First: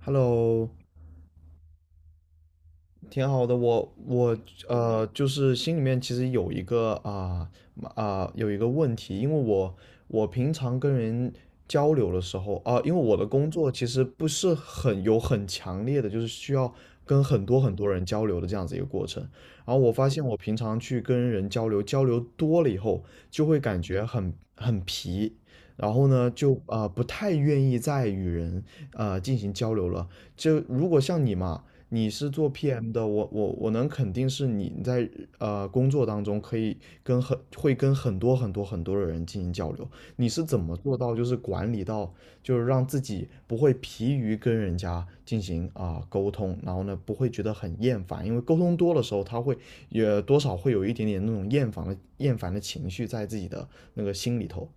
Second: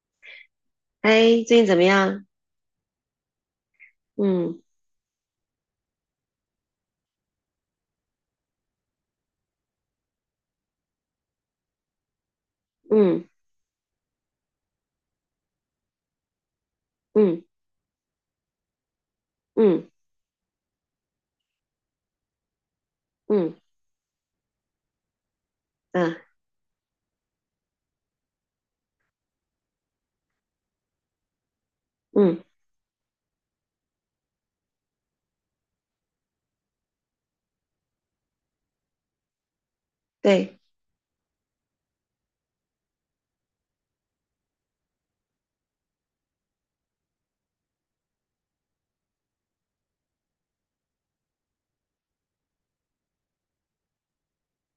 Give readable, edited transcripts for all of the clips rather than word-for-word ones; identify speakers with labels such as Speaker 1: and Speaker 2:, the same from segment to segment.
Speaker 1: Hello，
Speaker 2: 哎，最近怎么样？
Speaker 1: 挺好的。我
Speaker 2: 嗯
Speaker 1: 就是心里面其实有一个问题，因为我平常跟人交流的时候因为我
Speaker 2: 嗯
Speaker 1: 的工作其实不是很有很强烈的，就是需要跟
Speaker 2: 嗯
Speaker 1: 很多很多人交流的这样子一个过程。然后
Speaker 2: 嗯
Speaker 1: 我发现我平常去跟人交流，交流多了以后，就
Speaker 2: 嗯
Speaker 1: 会感觉很皮，然后
Speaker 2: 嗯
Speaker 1: 呢，就不太愿意再与人进行交流了。就如果像你嘛，你是
Speaker 2: 嗯，
Speaker 1: 做 PM 的，我能肯定是你在工作当中可以跟很多很多很多的人进行交流。你是
Speaker 2: 对，
Speaker 1: 怎么做到就是管理到就是让自己不会疲于跟人家进行沟通，然后呢不会觉得很厌烦，因为沟通多的时候他会也多少会有一点点那种厌烦的情绪在自己的那个心里头。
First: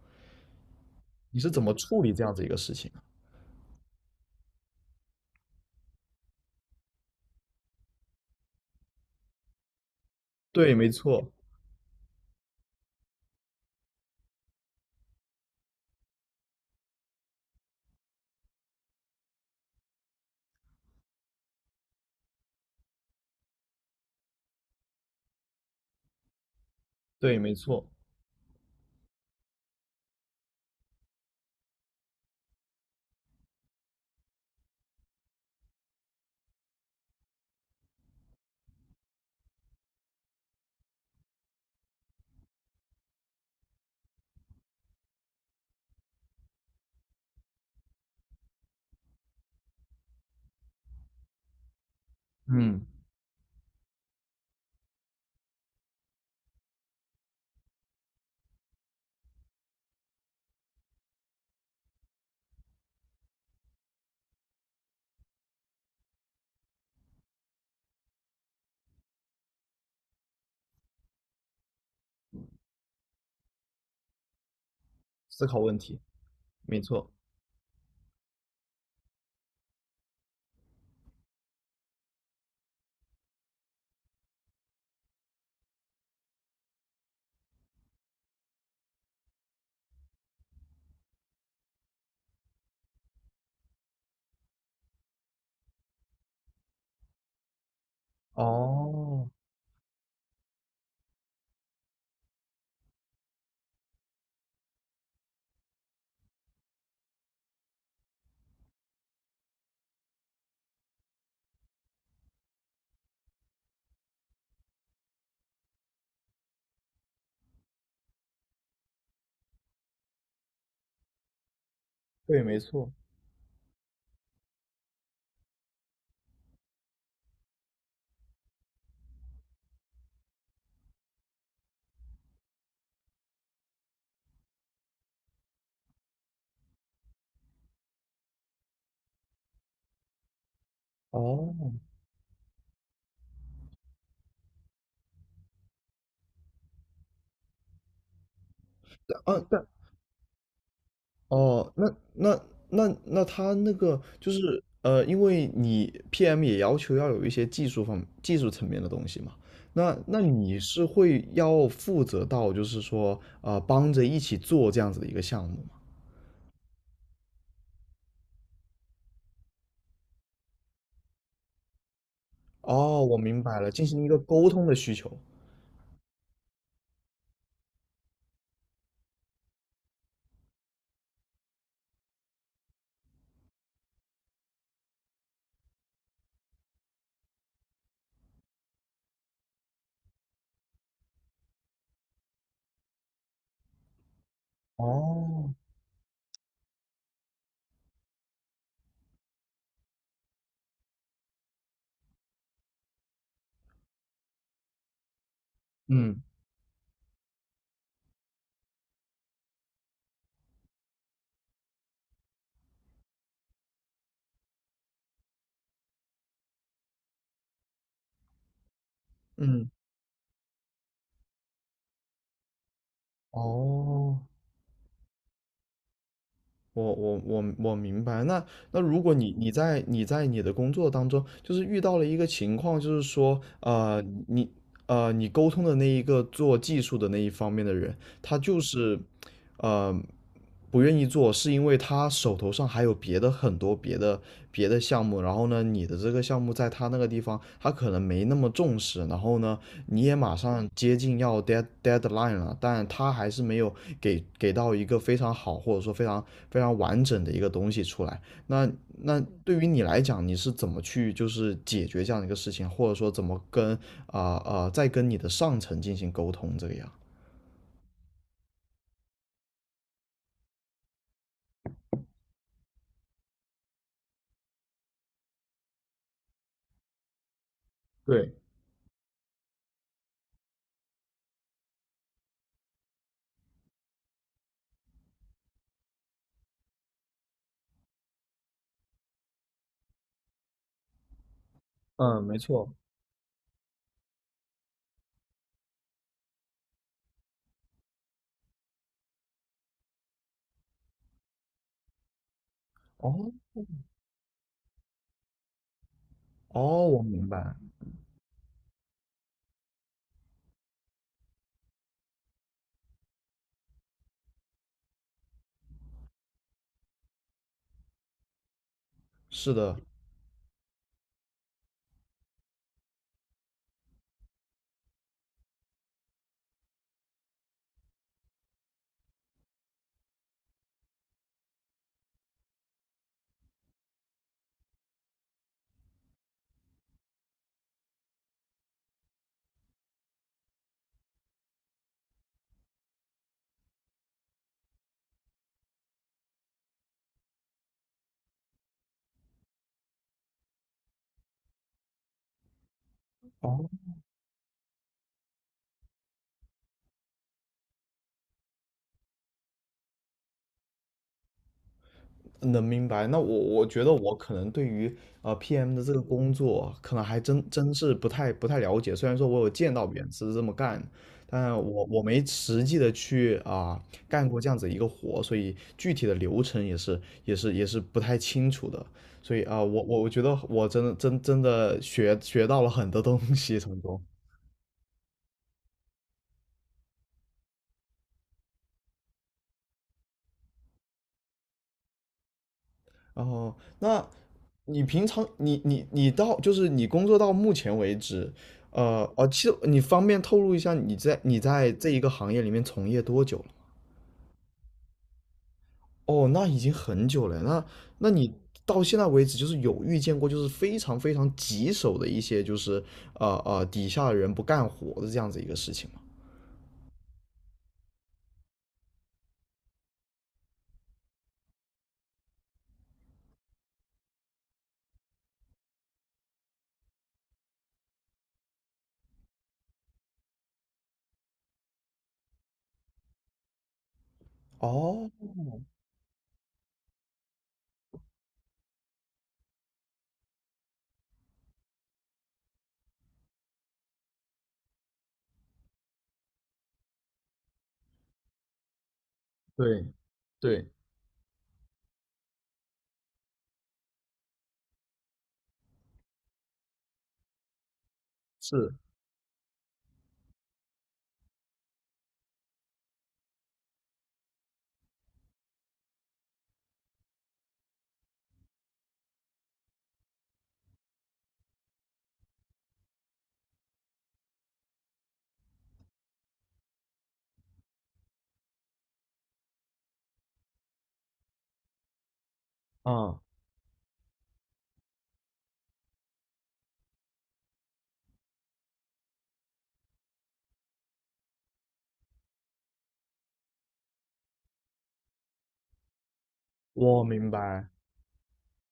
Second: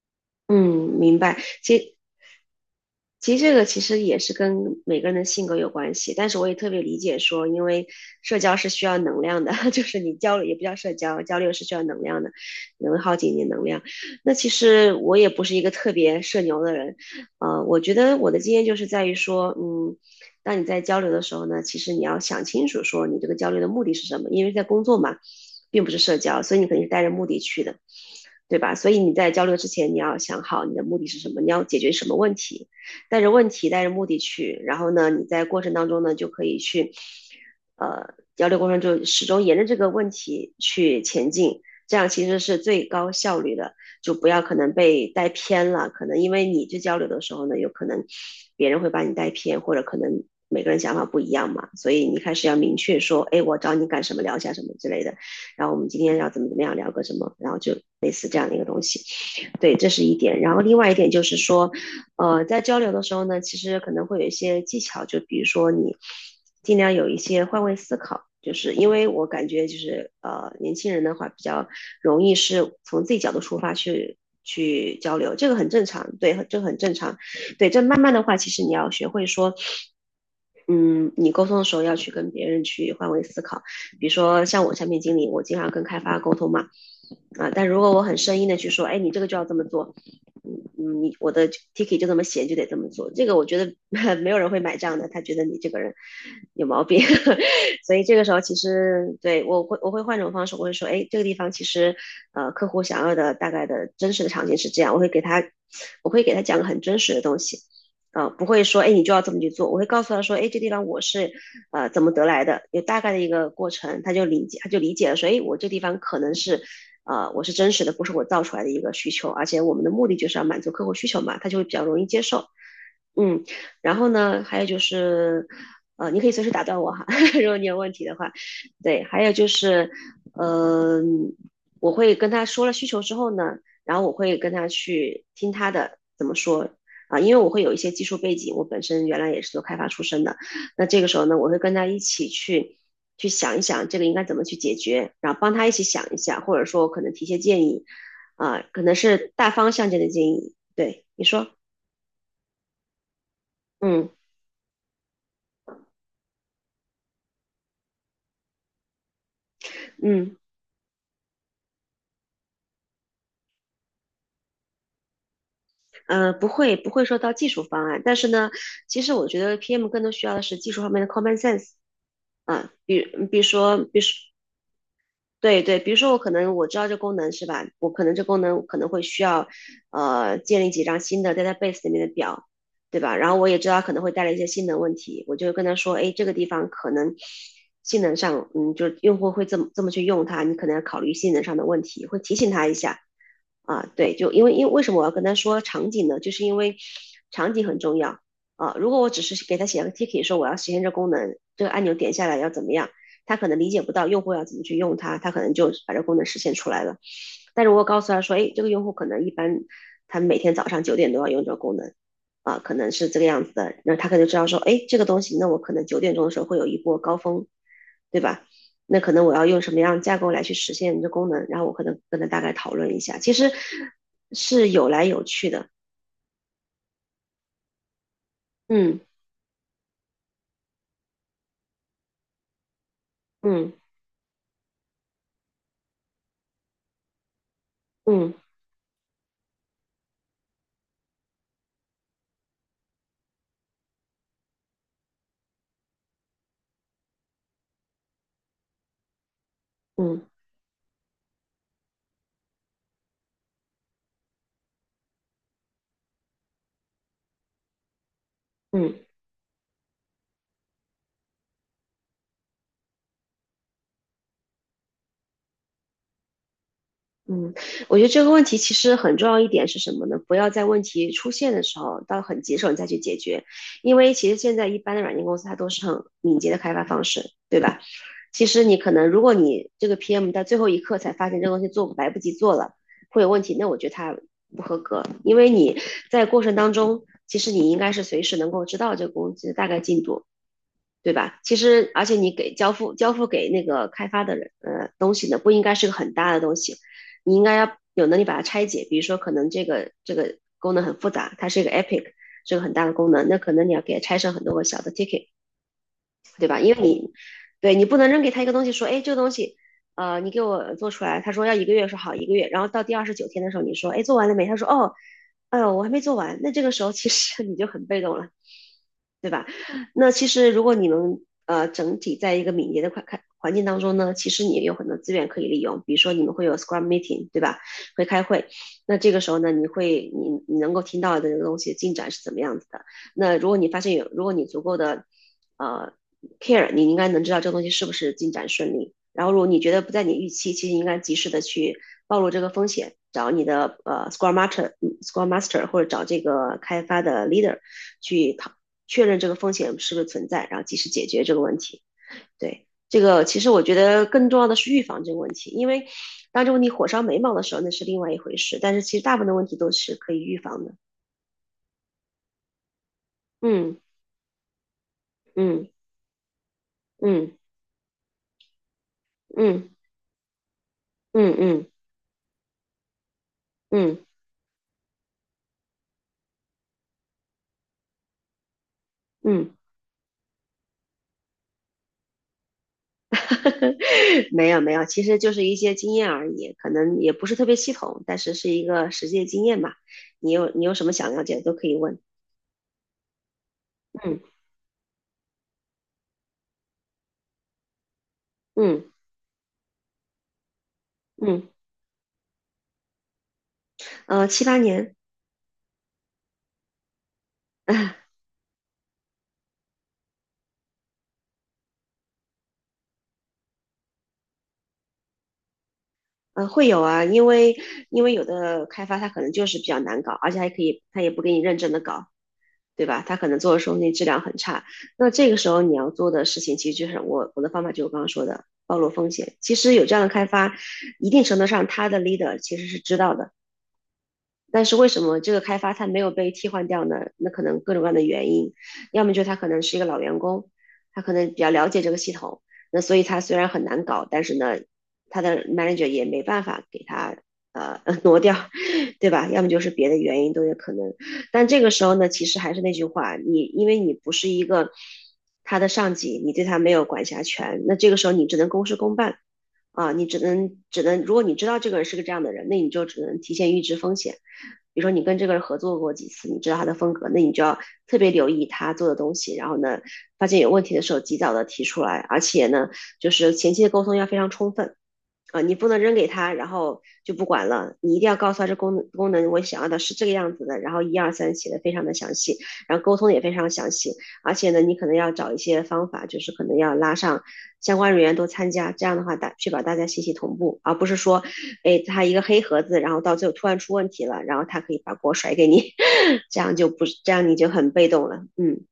Speaker 2: 嗯，明白。
Speaker 1: 你是怎么
Speaker 2: 其实
Speaker 1: 处理这样子一个事情啊？
Speaker 2: 其实这个其实也是跟每个人的性格有关系，但是我也特别理解说，因为社交是需要能量的，就是你交流也不
Speaker 1: 对，
Speaker 2: 叫
Speaker 1: 没
Speaker 2: 社交，
Speaker 1: 错。
Speaker 2: 交流是需要能量的，能耗尽你的能量。那其实我也不是一个特别社牛的人，我觉得我的经验就是在于说，当你在交流的时候呢，其实你要想清楚说你这个交流的目的是什么，因为在工作嘛，并不是社交，所以你肯定是带着目
Speaker 1: 对，
Speaker 2: 的
Speaker 1: 没
Speaker 2: 去的。
Speaker 1: 错。
Speaker 2: 对吧？所以你在交流之前，你要想好你的目的是什么，你要解决什么问题，带着问题，带着目的去。然后呢，你在过程当中呢，就可以去，交流过程中始终沿着这个问题去前进，这样其实是最高效率的。就不要可能被带偏了，可能因为你去交流的时候呢，有可能别人会把你带偏，或者可能每个人想法不一样嘛，所以你开始要明
Speaker 1: 嗯。
Speaker 2: 确说，哎，我找你干什么，聊一下什么之类的。然后我们今天要怎么怎么样聊个什么，然后就类似这样的一个东西。对，这是一点。然后另外一点就是说，在交流的时候呢，其实可能会有一些技巧，就比如说你尽量有一些换位思考，就是因为我感觉就是年轻人的话比较容易是从自己角度出发去。去交流，
Speaker 1: 思
Speaker 2: 这个
Speaker 1: 考
Speaker 2: 很
Speaker 1: 问
Speaker 2: 正
Speaker 1: 题，
Speaker 2: 常，对，这个很
Speaker 1: 没
Speaker 2: 正
Speaker 1: 错。
Speaker 2: 常，对，这慢慢的话，其实你要学会说，嗯，你沟通的时候要去跟别人去换位思考。比如说像我产品经理，我经常跟开发沟通嘛，啊，但如果我很生硬的去说，哎，你这个就要这么做，你我的 ticket 就这么写，就得这么做，这个我觉得 没有人会买账的，他觉得你这个人有毛病，所以这个时候其实
Speaker 1: 哦，
Speaker 2: 对我会换种方式，我会说，哎，这个地方其实客户想要的大概的真实的场景是这样，我会给他讲个很真实的东西。不会说，哎，你就要这么去做。我会告诉他说，哎，这地方我是，怎么得来的，有大概的一个过程，他就理解，他就理解了，说，哎，我这地方可能是，我是真实的，不是我造出来的一个需求，而且我们的目的就是要满足客户需求嘛，他就会比较容易接
Speaker 1: 对，
Speaker 2: 受。
Speaker 1: 没错。
Speaker 2: 嗯，然后呢，还有就是，你可以随时打断我哈，如果你有问题的话，对，还有就是，嗯，我会跟他说了需求之后呢，然后我会跟他去听他的怎么说啊，因为我会有一些技术背景，我本身原来也是做开发出身的，那这个时候呢，我
Speaker 1: 哦。
Speaker 2: 会跟他一起去去想一想这个应该怎么去解决，然后帮他一起想一下，或者说我可能提些建议，啊，可能是
Speaker 1: 啊，
Speaker 2: 大
Speaker 1: 但
Speaker 2: 方向性的建议，对，你说，
Speaker 1: 哦，那他那个
Speaker 2: 嗯
Speaker 1: 就是因为你 PM 也要求要有一些技术层面的东西嘛，那
Speaker 2: 嗯。
Speaker 1: 你是会要负责到就是说帮着一起做这样子的一个项目吗？
Speaker 2: 不会不会说到技术方案，但是呢，其实我觉得 PM 更多需要的是技术方面的 common sense。嗯，比
Speaker 1: 哦，我
Speaker 2: 比
Speaker 1: 明
Speaker 2: 如
Speaker 1: 白了，
Speaker 2: 说，
Speaker 1: 进行一个沟通的需求。
Speaker 2: 对对，比如说我可能我知道这功能是吧？我可能这功能我可能会需要，建立几张新的 database 里面的表，对吧？然后我也知道它可能会带来一些性能问题，我就跟他说，哎，这个地方可能性能上，嗯，就是用户会这么这么去用它，你可能要考虑性能上的问题，会提醒他一下。啊，对，就因为为什么我要跟他
Speaker 1: 哦。
Speaker 2: 说场景呢？就是因为场景很重要啊。如果我只是给他写了个 ticket 说我要实现这功能，这个按钮点下来要怎么样？他可能理解不到用户要怎么去用它，他可能就把这功
Speaker 1: 嗯
Speaker 2: 能实现出来了。但如果告诉他说，哎，这个用户可能一般他每天早上九点都要用这个功能，可能是这个样子的，那他可能知道说，哎，这个东西，那我可能九点钟的时候会有一波高峰，对吧？那可能我要用
Speaker 1: 嗯。
Speaker 2: 什么样的架构来去实现这功能，然后我可能跟他大概讨论一下，其实
Speaker 1: 哦。
Speaker 2: 是有来有去的，
Speaker 1: 我明白。那
Speaker 2: 嗯
Speaker 1: 如果你在你的工作当中，就是遇到了一个情况，就是说，
Speaker 2: 嗯
Speaker 1: 你你沟通的那一个做技术的那一方面的人，
Speaker 2: 嗯
Speaker 1: 他就是呃不愿意做，是因为他手头上还有别的很多别的项目，然后呢，你的这个项目在他那个地方，他可能没那么重视，然后呢，你也
Speaker 2: 嗯
Speaker 1: 马上接近要 deadline 了，但他还是没有给到一个非常好或者说非常非常完整的一个东西出来。那
Speaker 2: 嗯，
Speaker 1: 那对于你来讲，你是怎么去就是解决这样的一个事情，或者说怎么跟再跟你的上层进行沟通这个样？
Speaker 2: 嗯，我觉得这个问题其实很重要一点是什么呢？不要在问题出现的时候，到很棘手你再去解决，因为其实现在一般的软件公司它都是很敏捷的开发方式，对吧？其实你可能，如果你这个 PM 到最后一刻才发现这个东西做来不及做了，会有问题，那我觉得它不合格，因为你在过程当中，其实你应该是随时能够知道这个工具的大概进度，对吧？其实，而且
Speaker 1: 嗯，
Speaker 2: 你
Speaker 1: 没
Speaker 2: 给交
Speaker 1: 错。
Speaker 2: 付交付给那个开发的人，东西呢不应该是个很大的东西，你应该要有能力把它拆解，比如说可能这个功能很复杂，它是一个 Epic。是个很大的功能，
Speaker 1: 哦。
Speaker 2: 那可能你要给它拆成很多个小的 ticket，因为
Speaker 1: 哦，我
Speaker 2: 你
Speaker 1: 明白。
Speaker 2: 对你不能扔给他一个东西，说，哎，这个东西，你给我做出来，他说要一个月，说好一个月，然后到第二十九天的时候，你说，哎，做完了没？他说，哦，哎呦，我还没做完。那这个时候其实 你就很被动了，对吧？
Speaker 1: 是的，
Speaker 2: 那其实如果你能整体在一个敏捷的环境当中呢，其实你也有很多资源可以利用，比如说你们会有 Scrum meeting，对吧？会开会，那这个时候呢，你会你你能够听到的这个东西进展是怎么样子的？那如果你发现有，如果你足够的呃 care，你应该能知道这个东西是不是进展顺利。然后如果你觉得不在你预期，其实应该及时的去暴露这个风险，找你的Scrum Master 或者找这个开发的 leader 去确认这个风险是不是存在，然后及时解决这个问题。对，这个其实我觉得更重要的是预防这个问题，因为当这个问题火烧眉毛的时候，那是另外一回事。但是其实大部分的问题都是可以预防的。
Speaker 1: 能明白。那我
Speaker 2: 嗯
Speaker 1: 觉得我可能对于
Speaker 2: 嗯
Speaker 1: PM 的这个工作，可能还
Speaker 2: 嗯
Speaker 1: 真是不太了解。虽然说我有
Speaker 2: 嗯
Speaker 1: 见到别人是这么干，
Speaker 2: 嗯
Speaker 1: 但
Speaker 2: 嗯
Speaker 1: 我没实际的去
Speaker 2: 嗯嗯。嗯嗯嗯
Speaker 1: 干过这样子一个活，所以具体的流程也是不太清楚的。所以
Speaker 2: 嗯
Speaker 1: 我觉得我真的学到了很多东西从中。
Speaker 2: 没有没有，其实就是一些经验而已，可能也不是特别系统，但是是一个实际的经验吧。你有什么想了解的都可以问。
Speaker 1: 哦，那
Speaker 2: 嗯
Speaker 1: 你平常你到就是你工作到目前为止，
Speaker 2: 嗯
Speaker 1: 其实你方便透露一下你在
Speaker 2: 嗯，
Speaker 1: 这一个行业里面从业多久了吗？
Speaker 2: 7、8年。
Speaker 1: 哦，那已经很久了。那
Speaker 2: 啊
Speaker 1: 那你到现在为止，就是有遇见过就是非常非常棘手的一些就是底下的人不干活的这样子一个事情吗？
Speaker 2: 会有啊。因为有的开发它可能就是比较难搞，而且还可以，它也不给你认真的搞，对吧？它可能做的时候那质量很差。那这个时候你要做的事情，其实就是我的方法就是我刚刚说的暴露风险。其实有这样的开发，一定程度上他的 leader 其实是知道的。但是为什
Speaker 1: 哦，
Speaker 2: 么这个开发它没有被替换掉呢？那可能各种各样的原因，要么就是他可能是一个老员工，他可能比较了解这个系统，那所以他虽然很难搞，但是呢，他的 manager 也没办法给他挪掉，对吧？要么就是
Speaker 1: 对。
Speaker 2: 别的原因都有
Speaker 1: 对。
Speaker 2: 可能。但这个时候呢，其实还是那句话，你因为你不是一个他的上级，你对他没有管辖权，那这个时候你只能公
Speaker 1: 是。
Speaker 2: 事公办。啊，你只能，如果你知道这个人是个这样的人，那你就只能提前预知风险。比如说你跟这个人合作过几次，你知道他的风格，那你就要特别留意他做的东西，然后呢，发现有问题的时候及早的提出来，而且呢，就是前期的沟通要非常充分。啊、你不能扔给他，然后就不管了。你一定要告诉他这功能我想要的是这个样子的，然后1、2、3写的非常的详细，然后沟通也
Speaker 1: 啊，
Speaker 2: 非常详细。而且呢，你可能要找一些方法，就是可能要拉上相关人员都参加，这样的话确保大家信息同步，而不是说，哎，他一个黑盒子，然后到最后突然出问题了，然后他可以把锅甩给你，这样就不
Speaker 1: 我
Speaker 2: 这样
Speaker 1: 明
Speaker 2: 你就
Speaker 1: 白。
Speaker 2: 很被动了。嗯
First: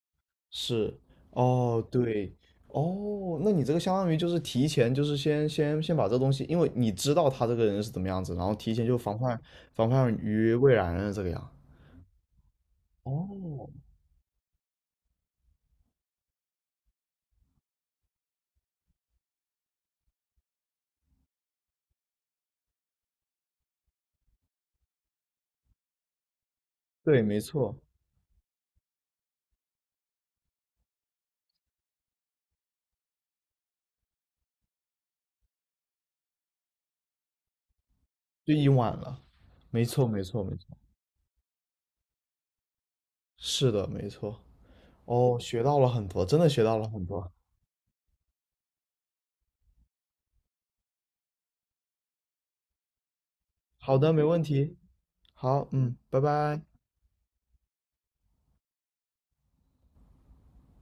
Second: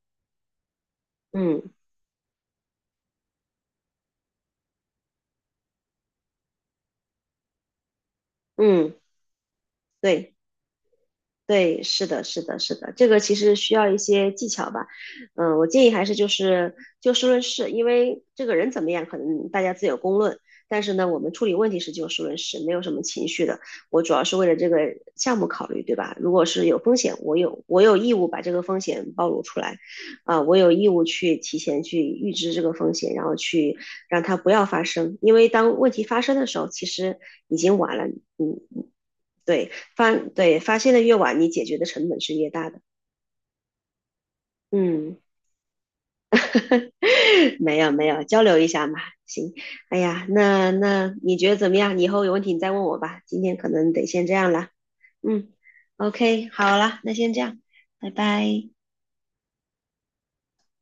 Speaker 1: 是。
Speaker 2: 嗯
Speaker 1: 哦。对。哦，那你这个相当于就是提前，就是先把这东西，因为你知道他这个人是怎么样子，然后提前
Speaker 2: 嗯，
Speaker 1: 就防范
Speaker 2: 对。
Speaker 1: 于未然了，这个样。
Speaker 2: 对，是的，是的，是的，这个其实
Speaker 1: 哦，
Speaker 2: 需要一些技巧吧。嗯，我建议还是就是就事论事，因为这个人怎么样，可能大家自有公论。但是呢，我们处理问题是就事论事，没有什么情绪的。我主要是为了这个项目考虑，对吧？如果是有风险，
Speaker 1: 对，
Speaker 2: 我
Speaker 1: 没
Speaker 2: 有
Speaker 1: 错。
Speaker 2: 我有义务把这个风险暴露出来，啊、我有义务去提前去预知这个风险，然后去让它不要发生。因为当问题发生的时候，其实已经晚了。
Speaker 1: 就
Speaker 2: 嗯，
Speaker 1: 已经晚了。
Speaker 2: 对，
Speaker 1: 没错，没错，没错。
Speaker 2: 发现的越晚，你解决的成本是越大的。
Speaker 1: 是的，没错。
Speaker 2: 嗯，
Speaker 1: 哦，学到了很多，真的学到了很多。
Speaker 2: 没有没有，交流一下嘛。行，哎呀，那你觉得怎么样？你以后有问题你再问我吧。今天可能
Speaker 1: 好
Speaker 2: 得
Speaker 1: 的，没
Speaker 2: 先这
Speaker 1: 问
Speaker 2: 样了。
Speaker 1: 题。
Speaker 2: 嗯
Speaker 1: 好。嗯。拜
Speaker 2: ，OK，
Speaker 1: 拜。
Speaker 2: 好了，那先这样，拜拜。